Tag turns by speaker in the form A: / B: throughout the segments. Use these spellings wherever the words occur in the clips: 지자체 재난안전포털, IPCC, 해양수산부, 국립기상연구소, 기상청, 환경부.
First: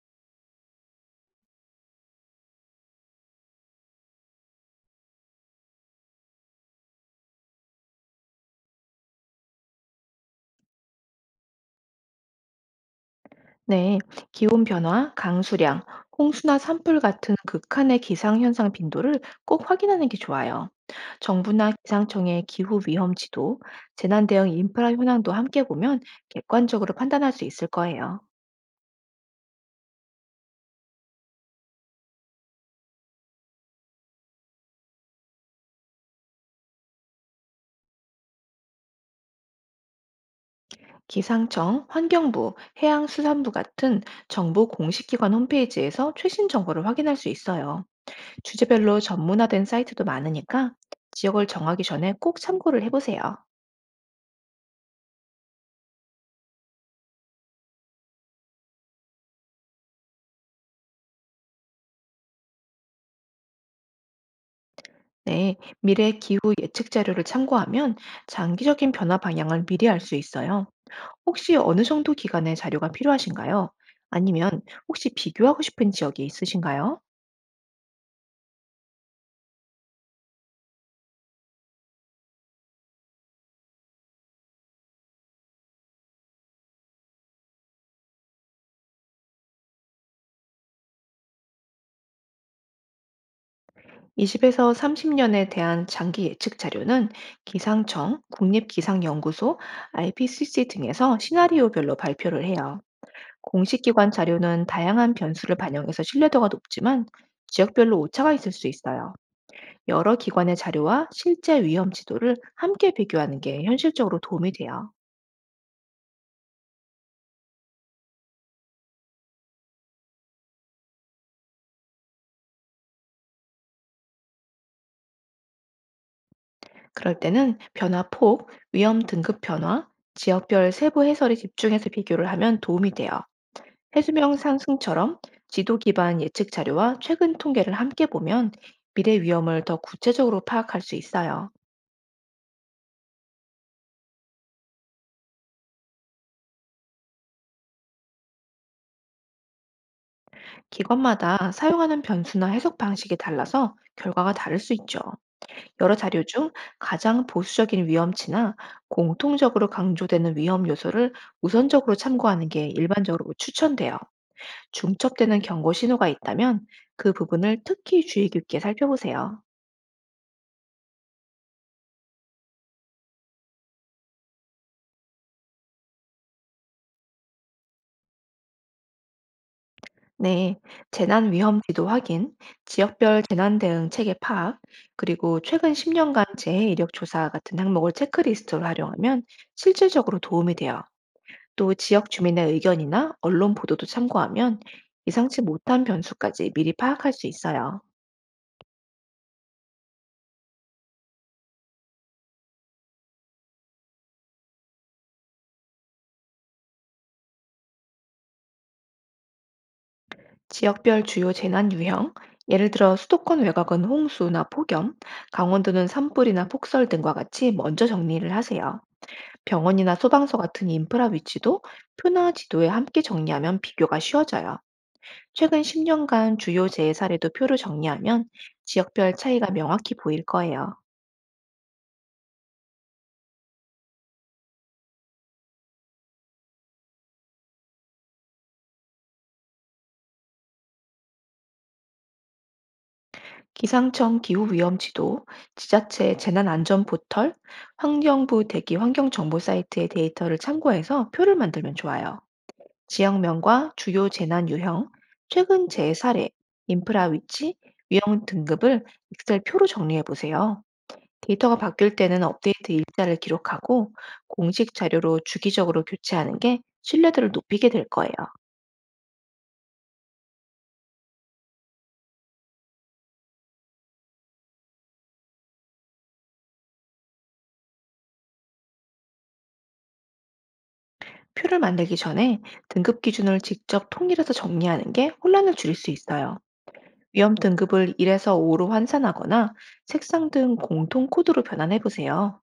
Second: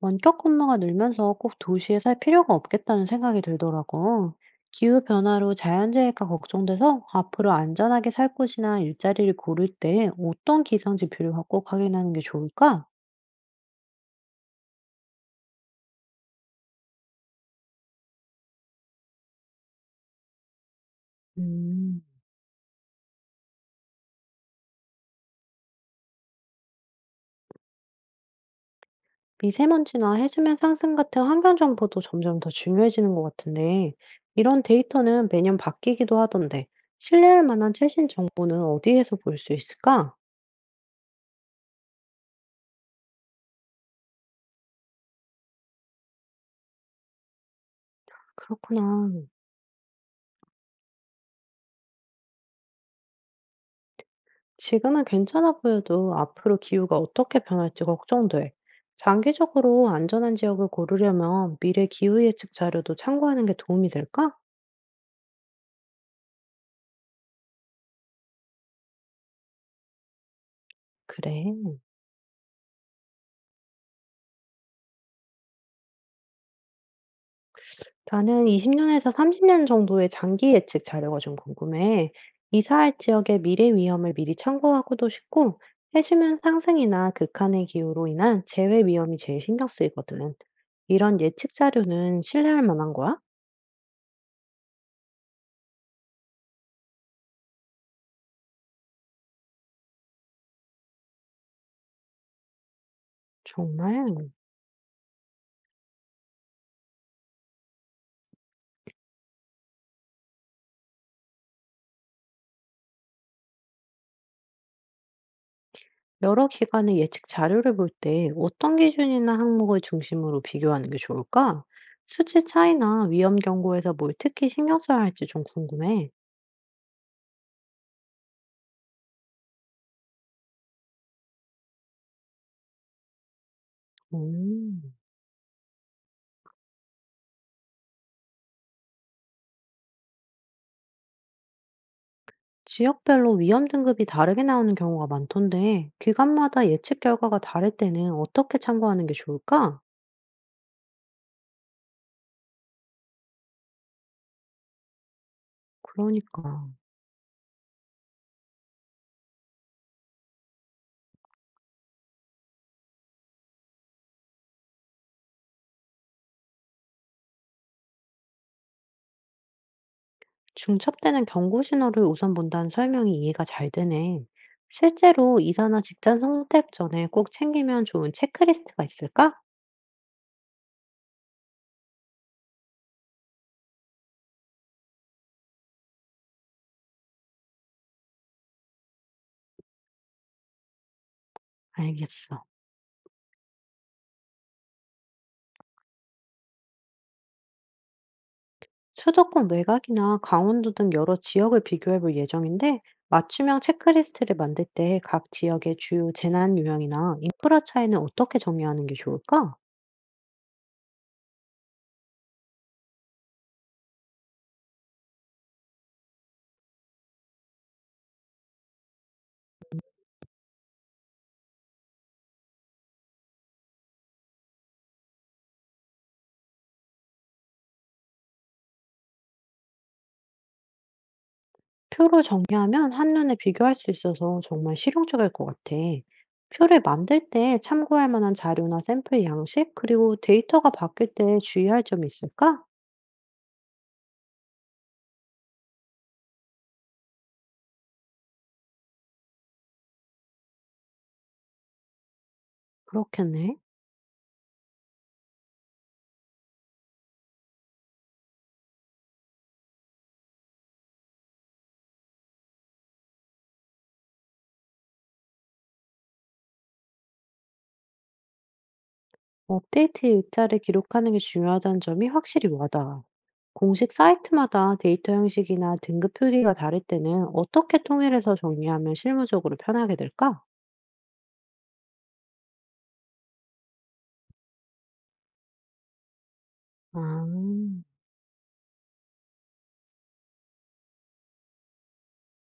A: 원격 근무가 늘면서 꼭 도시에 살 필요가 없겠다는 생각이 들더라고. 기후 변화로 자연재해가 걱정돼서 앞으로 안전하게 살 곳이나 일자리를 고를 때 어떤 기상 지표를 꼭 확인하는 게 좋을까?
B: 네, 기온 변화, 강수량, 홍수나 산불 같은 극한의 기상현상 빈도를 꼭 확인하는 게 좋아요. 정부나
A: 음,
B: 기상청의 기후 위험 지도, 재난 대응 인프라 현황도 함께 보면 객관적으로 판단할 수 있을 거예요.
A: 미세먼지나 해수면 상승 같은 환경 정보도 점점 더 중요해지는 것 같은데, 이런 데이터는 매년 바뀌기도 하던데, 신뢰할 만한 최신 정보는 어디에서 볼 수 있을까?
B: 기상청, 환경부, 해양수산부 같은 정부 공식기관 홈페이지에서 최신 정보를 확인할 수 있어요. 주제별로
A: 그렇구나.
B: 전문화된 사이트도 많으니까 지역을 정하기 전에 꼭 참고를 해보세요.
A: 지금은 괜찮아 보여도 앞으로 기후가 어떻게 변할지 걱정돼. 장기적으로 안전한 지역을 고르려면 미래 기후 예측 자료도 참고하는 게 도움이 될까?
B: 네, 미래 기후 예측 자료를 참고하면 장기적인 변화 방향을 미리 알 수 있어요.
A: 그래.
B: 혹시 어느 정도 기간의 자료가 필요하신가요? 아니면 혹시 비교하고 싶은 지역이 있으신가요?
A: 나는 20년에서 30년 정도의 장기 예측 자료가 좀 궁금해. 이사할 지역의 미래 위험을 미리 참고하고도 싶고, 해수면 상승이나 극한의 기후로 인한 재해 위험이 제일 신경 쓰이거든. 이런 예측 자료는 신뢰할 만한 거야?
B: 20에서 30년에 대한 장기 예측 자료는 기상청, 국립기상연구소, IPCC 등에서 시나리오별로 발표를 해요. 공식 기관
A: 정말?
B: 자료는 다양한 변수를 반영해서 신뢰도가 높지만 지역별로 오차가 있을 수 있어요. 여러 기관의 자료와 실제 위험 지도를 함께 비교하는 게 현실적으로 도움이 돼요.
A: 여러 기관의 예측 자료를 볼 때 어떤 기준이나 항목을 중심으로 비교하는 게 좋을까? 수치 차이나 위험 경고에서 뭘 특히 신경 써야 할지 좀 궁금해.
B: 그럴 때는 변화 폭, 위험 등급 변화, 지역별 세부 해설에 집중해서 비교를 하면 도움이 돼요. 해수면
A: 음,
B: 상승처럼 지도 기반 예측 자료와 최근 통계를 함께 보면 미래 위험을 더 구체적으로 파악할 수 있어요.
A: 지역별로 위험 등급이 다르게 나오는 경우가 많던데, 기관마다 예측 결과가 다를 때는 어떻게 참고하는 게 좋을까?
B: 기관마다 사용하는 변수나 해석 방식이 달라서 결과가 다를 수 있죠. 여러 자료 중
A: 그러니까.
B: 가장 보수적인 위험치나 공통적으로 강조되는 위험 요소를 우선적으로 참고하는 게 일반적으로 추천돼요. 중첩되는 경고 신호가 있다면 그 부분을 특히 주의 깊게 살펴보세요.
A: 중첩되는 경고 신호를 우선 본다는 설명이 이해가 잘 되네. 실제로 이사나 직장 선택 전에 꼭 챙기면 좋은 체크리스트가 있을까?
B: 네, 재난 위험 지도 확인, 지역별 재난 대응 체계 파악, 그리고 최근 10년간 재해 이력 조사 같은 항목을 체크리스트로 활용하면 실질적으로 도움이 돼요. 또 지역
A: 알겠어.
B: 주민의 의견이나 언론 보도도 참고하면 예상치 못한 변수까지 미리 파악할 수 있어요.
A: 수도권 외곽이나 강원도 등 여러 지역을 비교해 볼 예정인데, 맞춤형 체크리스트를 만들 때 각 지역의 주요 재난 유형이나 인프라 차이는 어떻게 정리하는 게 좋을까?
B: 지역별 주요 재난 유형, 예를 들어 수도권 외곽은 홍수나 폭염, 강원도는 산불이나 폭설 등과 같이 먼저 정리를 하세요. 병원이나 소방서 같은 인프라 위치도 표나 지도에 함께 정리하면 비교가 쉬워져요. 최근 10년간 주요 재해 사례도 표로 정리하면 지역별 차이가 명확히 보일 거예요.
A: 표로 정리하면 한눈에 비교할 수 있어서 정말 실용적일 것 같아. 표를 만들 때 참고할 만한 자료나 샘플 양식, 그리고 데이터가 바뀔 때 주의할 점이 있을까?
B: 기상청 기후위험지도, 지자체 재난안전포털, 환경부 대기 환경정보 사이트의 데이터를 참고해서 표를 만들면 좋아요.
A: 그렇겠네.
B: 지역명과 주요 재난 유형, 최근 재해 사례, 인프라 위치, 위험 등급을 엑셀 표로 정리해 보세요. 데이터가 바뀔 때는 업데이트 일자를 기록하고 공식 자료로 주기적으로 교체하는 게 신뢰도를 높이게 될 거예요.
A: 업데이트 일자를 기록하는 게 중요하다는 점이 확실히 와닿아. 공식 사이트마다 데이터 형식이나 등급 표기가 다를 때는 어떻게 통일해서 정리하면 실무적으로 편하게 될까?
B: 표를 만들기 전에 등급 기준을 직접 통일해서 정리하는 게 혼란을 줄일 수 있어요.
A: 아,
B: 위험 등급을 1에서 5로 환산하거나 색상 등 공통 코드로 변환해 보세요.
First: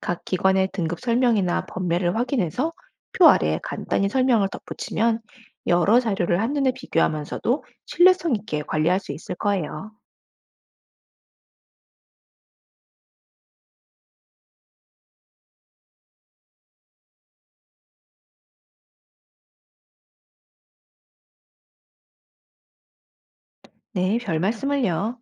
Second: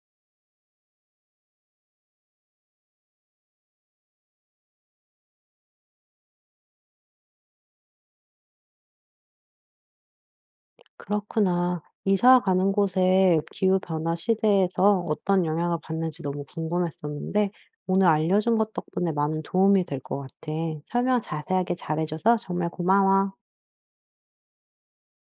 B: 각 기관의 등급 설명이나 범매를 확인해서 표 아래에 간단히 설명을 덧붙이면 여러 자료를 한눈에 비교하면서도 신뢰성 있게 관리할 수 있을 거예요.
A: 그렇구나. 이사 가는 곳에 기후 변화 시대에서 어떤 영향을 받는지 너무 궁금했었는데 오늘 알려준 것 덕분에 많은 도움이 될 것 같아. 설명 자세하게 잘해줘서 정말 고마워.
B: 네, 별 말씀을요.